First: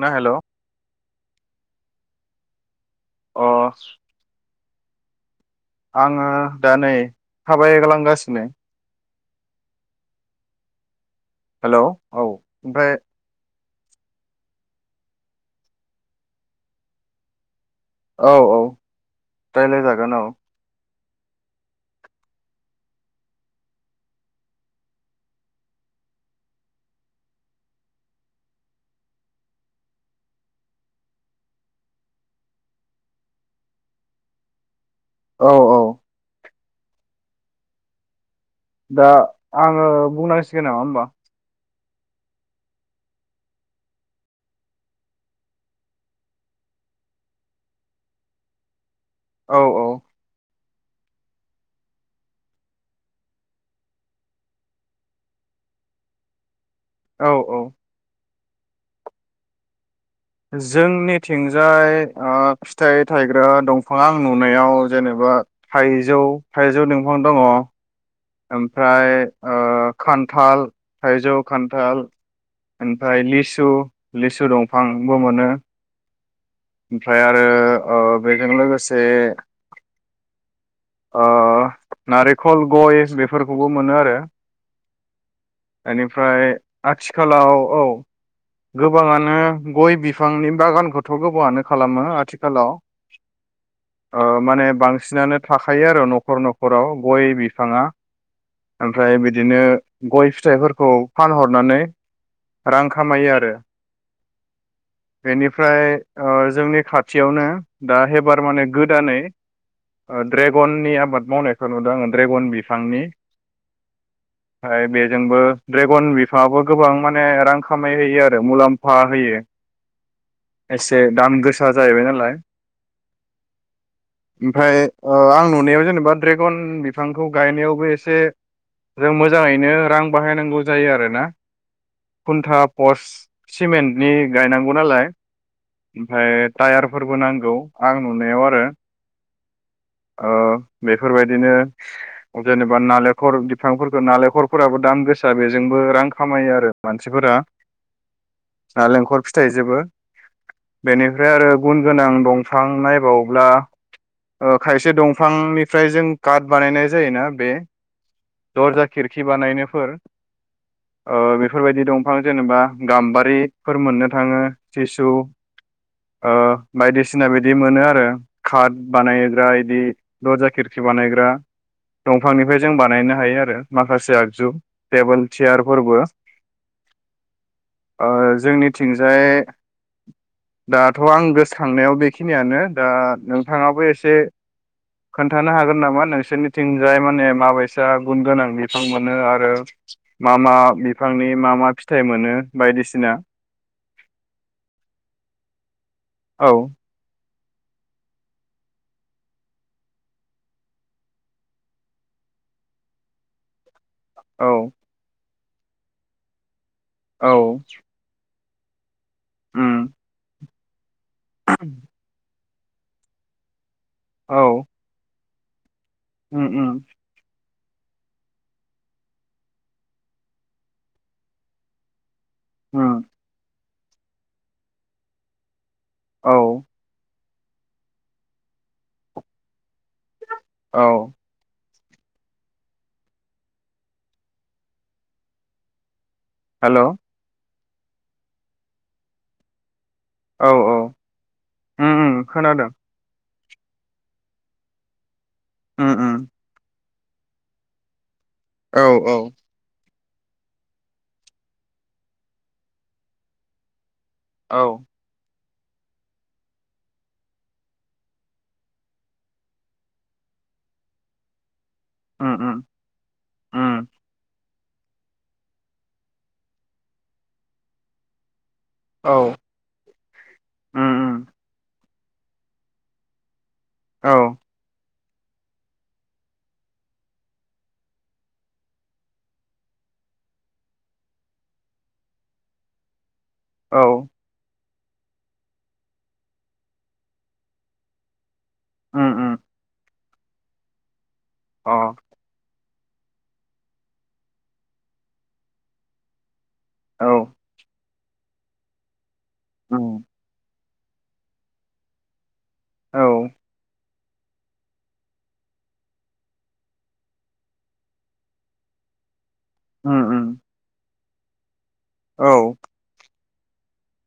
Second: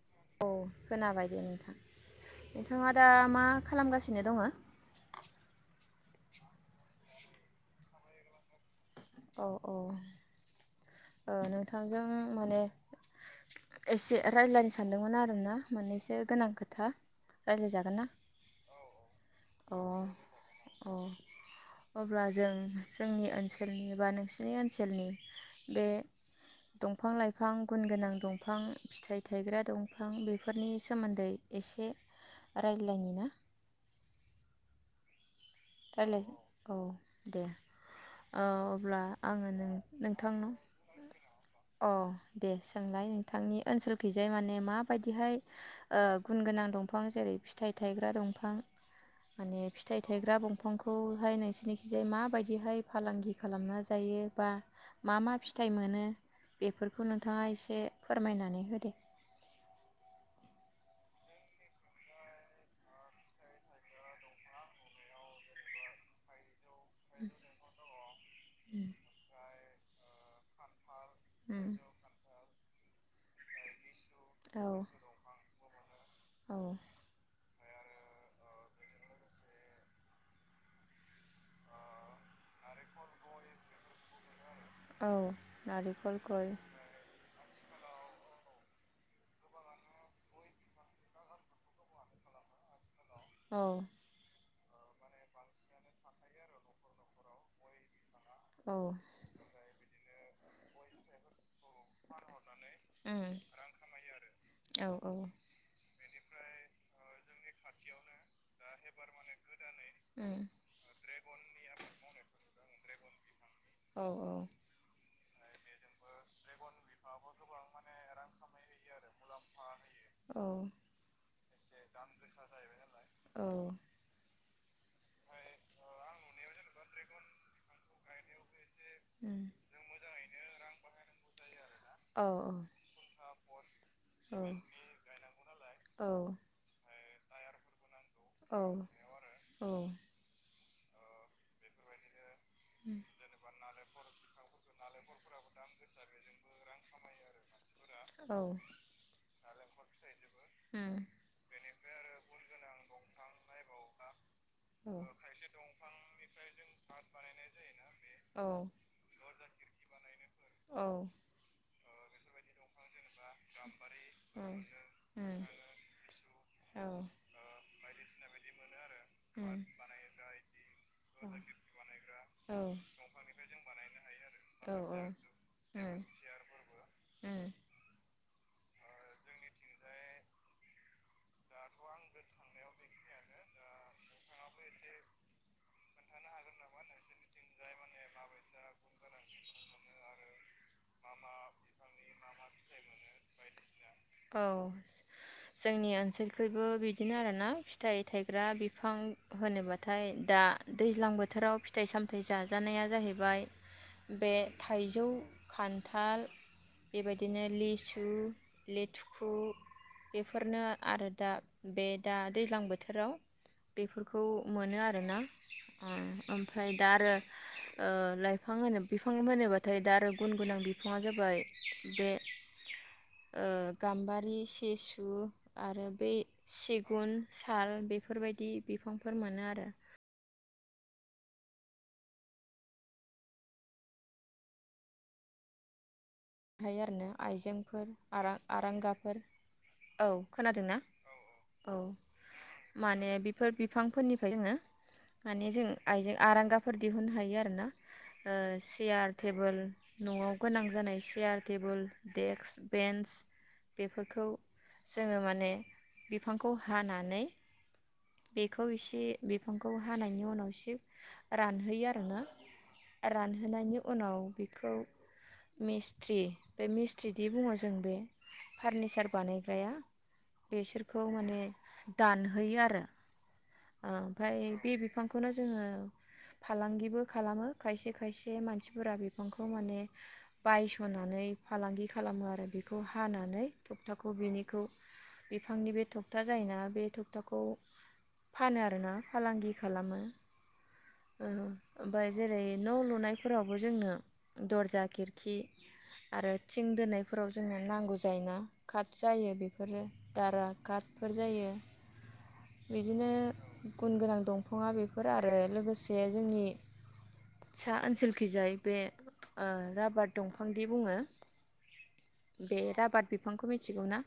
ना हेल' औ खोनाबाय दे नोंथां। नोंथांङा दा अ मा खालामगासिनो दङो? आंङो दा नै थाबायग्लांगासिनो। औ औ। ओ हेलौ नोंथांजों औ माने ओमफ्राय एसे रायलायनो सानदोंमोन आरोना मोननैसो गोनां खोथा। रायलायजागोन ना? औ औ अ रायलायजागोन औ अ अब्ला जों जोंनि ओनसोलनि बा नोंसिनि ओनसोलनि बे दंफां-लाइफां गुन गोनां दंफां फिथाइ थायग्रा दंफां बेफोरनि सोमोन्दै एसे रायलायनि ना। औ औ रायलायगोन। औ दे। ओ अब्ला दा आङो नों आंङो नोंथांनाव बुंनांसिगोन नामा होमबा? अ दे सोंलाय नोंथांनि ओनसोलखैजाय माने माबायदिहाय ओ गुन गोनां दंफां जेरै फिथाइ थायग्रा दंफां औ माने औ फिथाइ थायग्रा बंफांखौ औहाय नोंसिनिखिजाय माबायदिहाय फालांगि खालामना जायो बा मा मा फिथाइ मोनो? बेफोरखौ औ नोंथाङा औ एसे फोरमायनाय। नै होदो। जोंनिथिंजाय ओ फिथाइ थायग्रा दंफांया आं नुनायाव जेनेबा थाइजौ थाइजौ दंफां दंङ। उम ओमफ्राय ओ खान थाल थायजौ, उम खान्थाल, ओमफ्राय लिसु लिसु औ दंफांबो मोनो औ ओमफ्राय आरो ओ बेजों लोगोसे ओ नारेखल गय बेफोरखौबो मोनो आरो। औ नारेंखल एनिफ्राय गय आथिखालाव औ गोबांयानो गय बिफांनि बागानखौथ' गो हआनो खालामो आथिखालाव। औ ओ माने बांसिनानो थाखायो आरो न'खर न'खराव गय बिफाङा औ ओमफ्राय बिदिनो गय फिथाइफोरखौ फानहरनानै रां उम खामायो आरो औ औ बेनिफ्राय ओ जोंनि खाथियावनो दा हेबार माने गोदानै ओ उम ड्रेगननि आबाद मावनायखौ नुदों आङो ड्रेगन बि थांनि। औ औ। जोंबो ड्रेगन बिफाङाबो गोबां माने रां खामायहयो आरो मुलाम्फ फा होयो। औ से दाम गोसा जाहैबाय नालाय। ओमफ्राय ओ आं नुनायाव जेनेबा ड्रेगन बिफांखौ गायनायावबो एसे जों मोजाङैनो रां बाहायनांगौ जायो आरोना खुन्था पर्स सिमेन्टनि गायनांगौ नालाय। उमफाय थायार फोरबो नांगौ आं नुनायाव आरो औ ओ बेफोरबायदिनो जेनेबा नालेखर बिफांफोरखौ नालेखरफोराबो दाम गोसा बेजोंबो रां खामायो आरो मानसिफोरा। नालेंखर फिथ फिथाइजोबो बेनिफ्राय आरो गुन गोनां दंफां नायबाव्ला ओ खायसे दंफांनिफ्राय जों काट बानायनाय जायोना बे दरजा खिरखि बानायनायफोर औ ओ बेफोरबायदि दं बिफां जेनेबा गामबा रि फोर मोननो थांङो सिसु ओ बायदिसिना बिदि मोनो आरो खात बानायो दा इदि दरजा किरकि बानायग्रा दंफांनिफ्राय जों बानायनो हायो आरो माखासे आगजु तेबोल सियारफोरबो औ ओ जोंनिथिंजाय दाथ' आं गोसोखांनायाव बेखिनियानो दा नोंथाङाबो एसे खोन्थानो हागोन नामा नोंसोरनिथिंजाय माने माबैसा गुन गोनां बिफां मोनो आरो मा मा बिफांनि मा मा फिथाइ मोनो बायदिसिना? औ बिखैबो बिदिनो आरोना फिथाइ थायग्रा बिफां होनोबाथाय दा दैज्लां बोथोराव फिथाइ सामथाइ जाजानाया जाहैबाय बे औ थाइजौ खान्थाल औ बेबायदिनो लिसु लेथुखु उम बेफोरनो आरो दा बेदा दैज्लां बोथोराव बेफो खौ औ मोनो आरोना ओ उम उम ओमफ्राय दा आरो ओ लाइफां होनो बिफां होनोबाथाय दा आरो गुन गोनां बिफाङा जाबाय बे उम ओ गाम्बारि सेसु आरो बे औ सिगुन साल बेफोरबायदि बिफांफोर मोनो आरो औ हेल' बेहाय आरो औ आइजें फोर आरां-आरांगाफोर औ खोनादोंना औ उम उम खोनादों माने फोर बिफांफोरनिफ्राय जोङो माने जों उम उम आयजों आरांगाफोर दिहुननो हायो आरो ना ओ औ सियार औ टेबोल न'आव गोनां जानाय यार टेबोल देक्स बेन्स बेफोरखौ औ जोङो माने बिफांखौ हानानै बेखौ एसे बिफांखौ हानायनि उनाव एसे रान होयो आरोना उम उम रानहोनायनि उम उनाव खौ मिस स्ट्रि बे मिस्ट्रि दि बुङो जों बे फारनिचार औ बानायग्राया उम बेसोरखौ उम माने दानहोयो आरो ओ औ ओमफ्राय बे बिफां खौनो जोङो फालांगिबो खालामो खायसे खायसे मानसिफोरा बिफांखौ माने बायस'नानै फालांगि खालामो आरो बेखौ हाना नै औ थबथाखौ बिनिखौ बिफांनि बे थबथा जायोना बे थबथाखौ फानो आरोना उम उम फालांगि खालामो अ ओमफ्राय जेरै न' लुनायफोरावबो जोंनो दर्जा खिरखि आरो थिं औ दोनायफोराव जोंनो नांगौ जायना खाथि जायो बेफोरो उम दारा कार्डफोर जायो। औ बिदिनो गुन गोनां दंफाङा बेफोर आरो लोगोसे जोंनि सा ओनसोलखिजाय बे ओ उम रभार्ट उम दंफांदि बुङो औ बे राबाद बि बिफांखौ मिथिगौ ना?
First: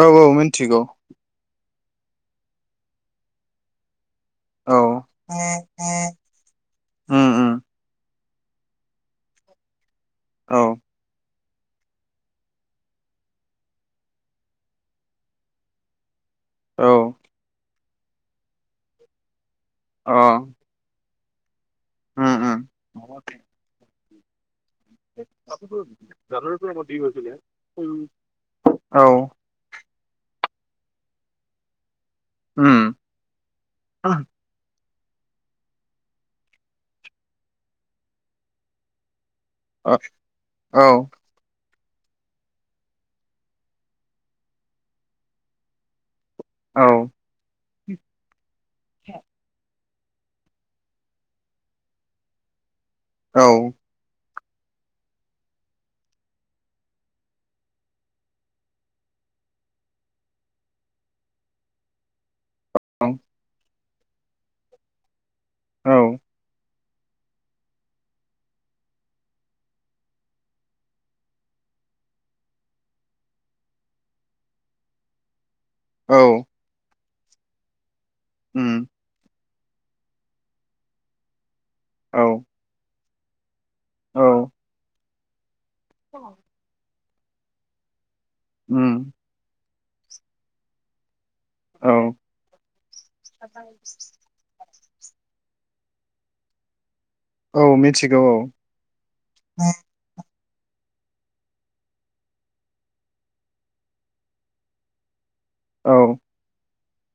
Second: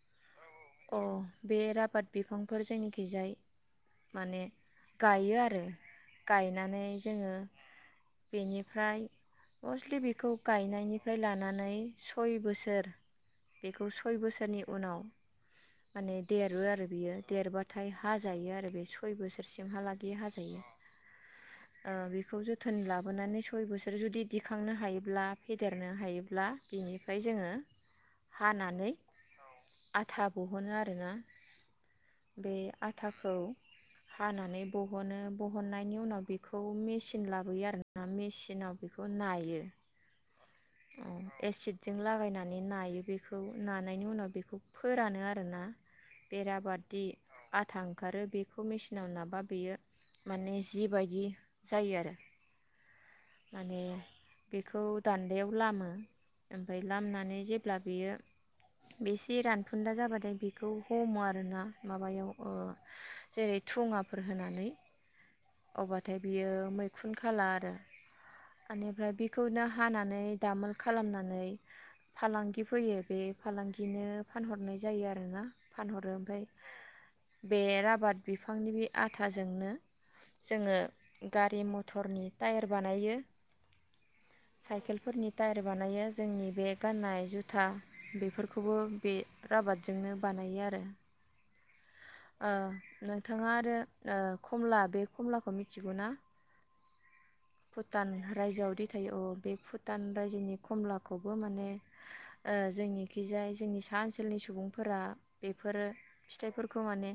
औ औ मोन अ बे रा बाद बिफांफोर जोंनिखिजाय माने गायो आरो औ गायनानै उम जोङो उम बेनिफ्राय मस्टलि बे खौ औ गायनायनिफ्राय ला नानै सय बोसोर बेखौ सय बोसोरनि उनाव माने देरो आरो औ बियो देरबा थाय हाजायो आरो बे सय बोसोर अ सिमहालागैयो हाजायो। ओ उम बेखौ जोथोन औ उम लाबोनानै सय बोसोर जुदि दि खांनो हायोब्ला फेदेरनो अ हायोब्ला औ औ बिनिफ्राय जोङो हानानै आथा बह'नो आरोना। बे आथाखौ हानानै बहनो बहननायनि उनाव बेखौ मेचिन लाबोयो आर ना मेचिनाव बेखौ नाय अ औ एसिद जों लागायनानै नायो बेखौ नानायनि उनाव बेखौ फोरानो आरोना औ एराबाददि आथा ओंखारो बेखौ मेचिनाव नाबा बेयो माने जिबायदि जायो आरो। औ माने बेखौ दान दायाव लामो ओमफ्राय लामनानै जेब्ला बेयो बेसे रानफुन्दा जाबाथाय बेखौ हमो आरोना माबायाव अ जेरै धुङाफोर होनानै औ अबाथाय बियो मै खुनखाला आरो ओनिफ्राय बेखौनो हाना नै दामोल खालामनानै फालांगि फैयो बे फालांगिनो फानहरनाय जायो आरोना। फानहरो औ ओमफाय बे राबाद बिफांनि उम बे आथा जो जोंनो जोङो गारि म औ थरनि टायार बानायो। औ साइकेल फोरनि तायार बानायो जोंनि बे गान्नाय जुथा बे बेफोरखौबो उम बे राबाद जोंनो बानायो आरो। औ ओ नोंथाङा आरो ओ खमला बे खमला मिथिगौना। औ भुटान मिथिगौ रायजोआव दै थायो अ बे औ भुट रायजोनि खमलाखौबो माने ओ जोंनिखिजाय जोंनि सा ओनसोलनि सुबुंफोरा बेफोरो औ फिथाइफोर खौ माने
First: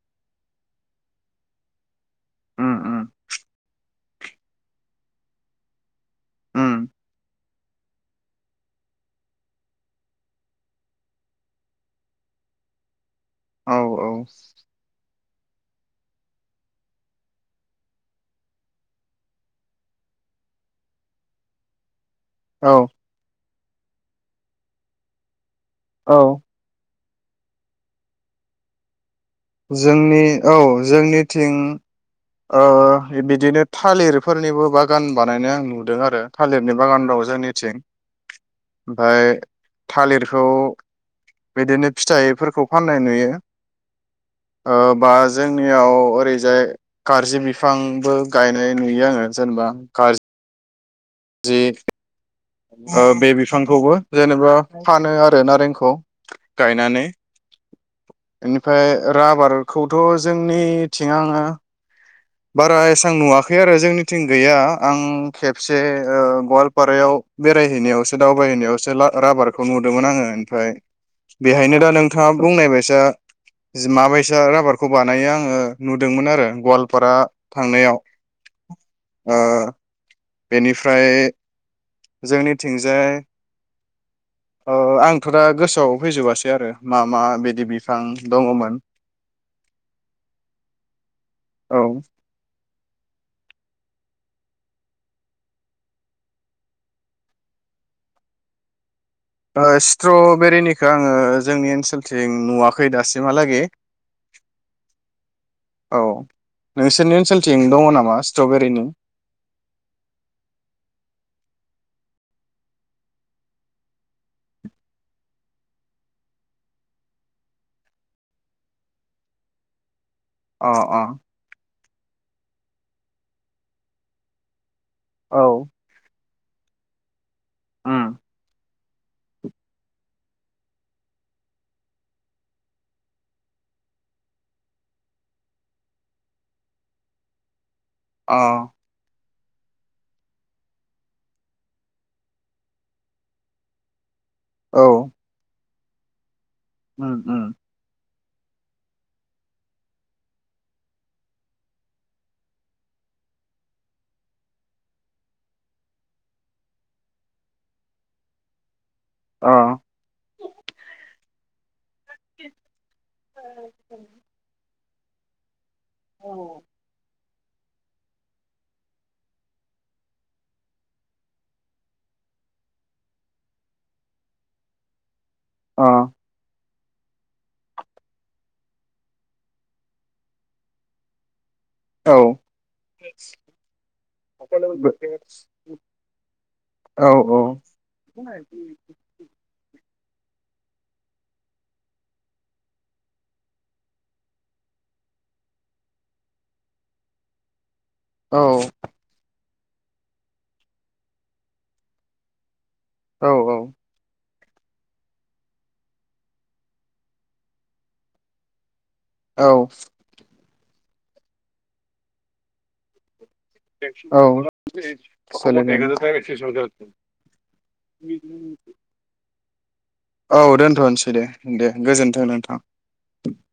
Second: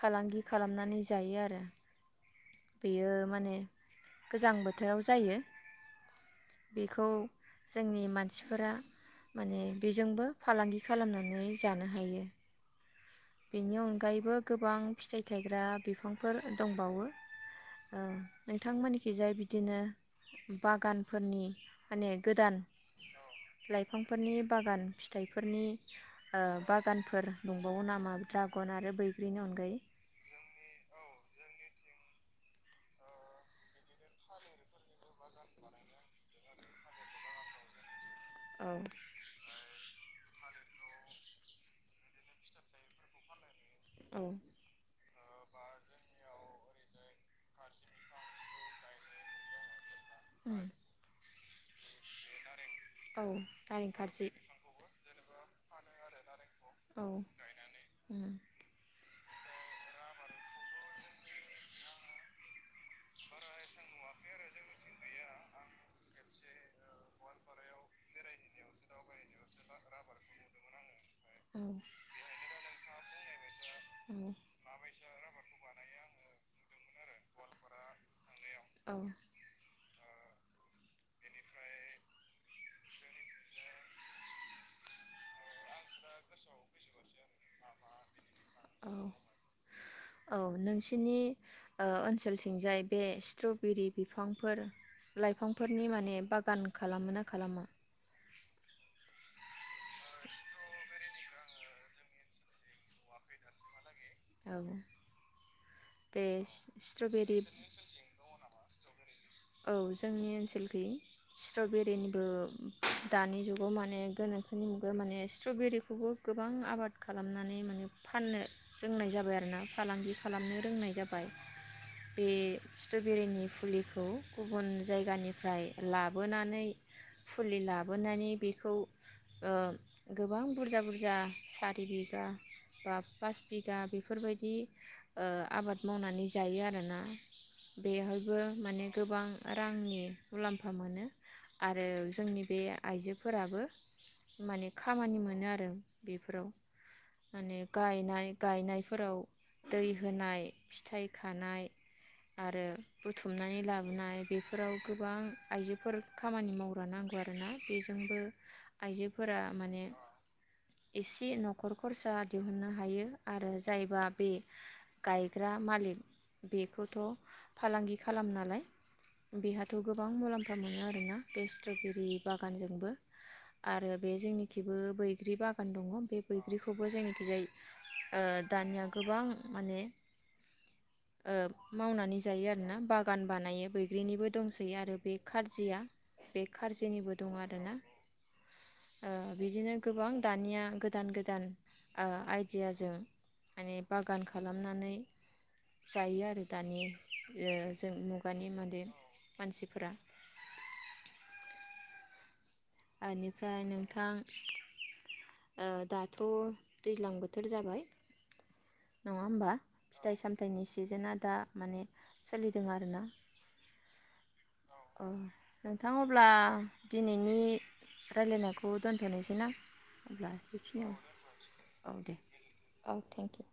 फालांगि खालामनानै जायो आरो उम उम बेयो माने गोजां बोथोराव जायो। उम बेखौ जोंनि मानसिफोरा माने बेजोंबो फालांगि खालामनानै जानो हायो। बेनि औ औ अनगायैबो गोबां फिथाइ थाइग्रा बिफांफोर दंबावो ओ नोंथांमोनखि जाय बिदिनो बागानफोरनि माने गोदान औ लाइफांफोरनि बागान फिथाइ फोरनि औ ओ बा गानफोर दंबावो नामा? द्रागन आरो बै जोंनि औ जोंनिथिं ओ बिदिनो थालिरफोरनिबो बागान बानायनाय आं नुदों आरो थालिरनि बागान दं जोंनिथिं। औ ओमफाय थालिर खौ बिदिनो फिथाइफोरखौ फाननाय नुयो। औ ओ बास जोंनियाव ओरैजाय गारजि बिफांबो गायनाय नुयो आंङो जेनेबा खा उम जे ओ औ बे नारें बिफांखौबो खारजि जेनेबा फानो आरो नारें खौ गायनानै औ उम इनिफ्राय राबारखौथ' जोंनिथिं आंङो बारा एसां नुवा खै आरो जोंनिथिं गैया आं खेबसे ओ गवालपारायाव बेरायहैनायावसो दावबायहैनायावसो ला-राबारखौ नुदोंमोन आंङो ओमफ्राय औ बेहायनो दा नोंथांङा बुंनायबायसा जि औ माबायसा राबारखौ बानायो आंङो नुदोंमोन आरो गवाल फारा थांनायाव औ ओ बेनिफ्राय जोंनिथिंजाय ओ आंथ' दा गोसोआव फैजोबासै आरो मा मा बिदि बिफां दङमोन औ औ नोंसिनि औ ओ ओनसोल थिंजाय बे स्ट्र'बेरि बिफांफोर लाइफांफोरनि माने बागान खालामोना खालामा? ओ स्ट्रबेरिनिखौ आंङो जोंनि ओनसो खेलथिं नुवाखै दासिमहालागै औ औ बे सि- नोंसोरनि स्ट्रबेरि ओनसोलथिं दङ नामा स्ट्रबेरिनि औ जोंनि ओनसोलखै स्ट्रबेरिनिबो दानि जुगाव माने गोनोखोनि मुगायाव माने स्ट्रबेरिखौबो गोबां आबाद खालामनानै माने फाननो रोंनाय जाबाय आरोना फालांगि खालामनो अ रोंनाय अ जाबाय। बे स्ट्रबेरिनि फुलिखौ गुबुन औ जायगानिफ्राय लाब बोनानै फुलि उम लाबोनानै बेखौ ओ गोबां बुरजा बुरजा सारि बिगा बा पास बिगा बेफोरबायदि ओ आबाद मावनानै जायो आरोना। बेहायबो अ माने गोबां रांनि मुलाम्फा मोनो आरो जोंनि बे आइजोफोराबो माने औ खामानि मोनो आरो। बेफोराव उम उम माने गायनाय गायनायफोराव दै होनाय फिथाइ खानाय आरो बुथुमनानै लाबोनाय बेफोराव गोबां आइजोफोर खामानि मावग्रा नांगौ आरोना बेजोंबो आइजोफोरा अ माने एसे न'खर खरसा दिहुननो हायो आरो जायबा बे गायग्रा मालिक बेखौथ' फालांगि खालाम नालाय बेहाथ' गोबां मुलाम्फा मोनो आरोना बे स्ट्रबेरि बागानजोंबो आरो बे जोंनिखिबो बै बैग्रि बागान औ दङ बे बैग्रिखौ बेखौबो जोंखिजाय ओ दानिया गोबां माने औ मावनानै जायो आरोना बागान बानायो बैग्रिनिबो दंसै आरो बे खारजिया बे औ खारजिनिबो दं आरोना बिदिनो गोबां दानिया गोदान गोदान ओ माने बागान खालामनानै जायो आरो दानि ओ जों औ मुगानि मादि मानसि फोरा औ ओनिफ्राय नोंथां दाथ' दैज्लां बोथोर जाबाय नङा औ होमबा फिथाइ सामथायनि सिजेना दा माने सोलिदों आरो ना औ अ नोंथां अब्ला सोलिदों दिनैनि रायलायनायखौ दोनथ'नोसै ना अब्ला औ बेखिनियाव दोनथ'नोसै दे दे गोजोनथों नोंथां औ थेंकिउ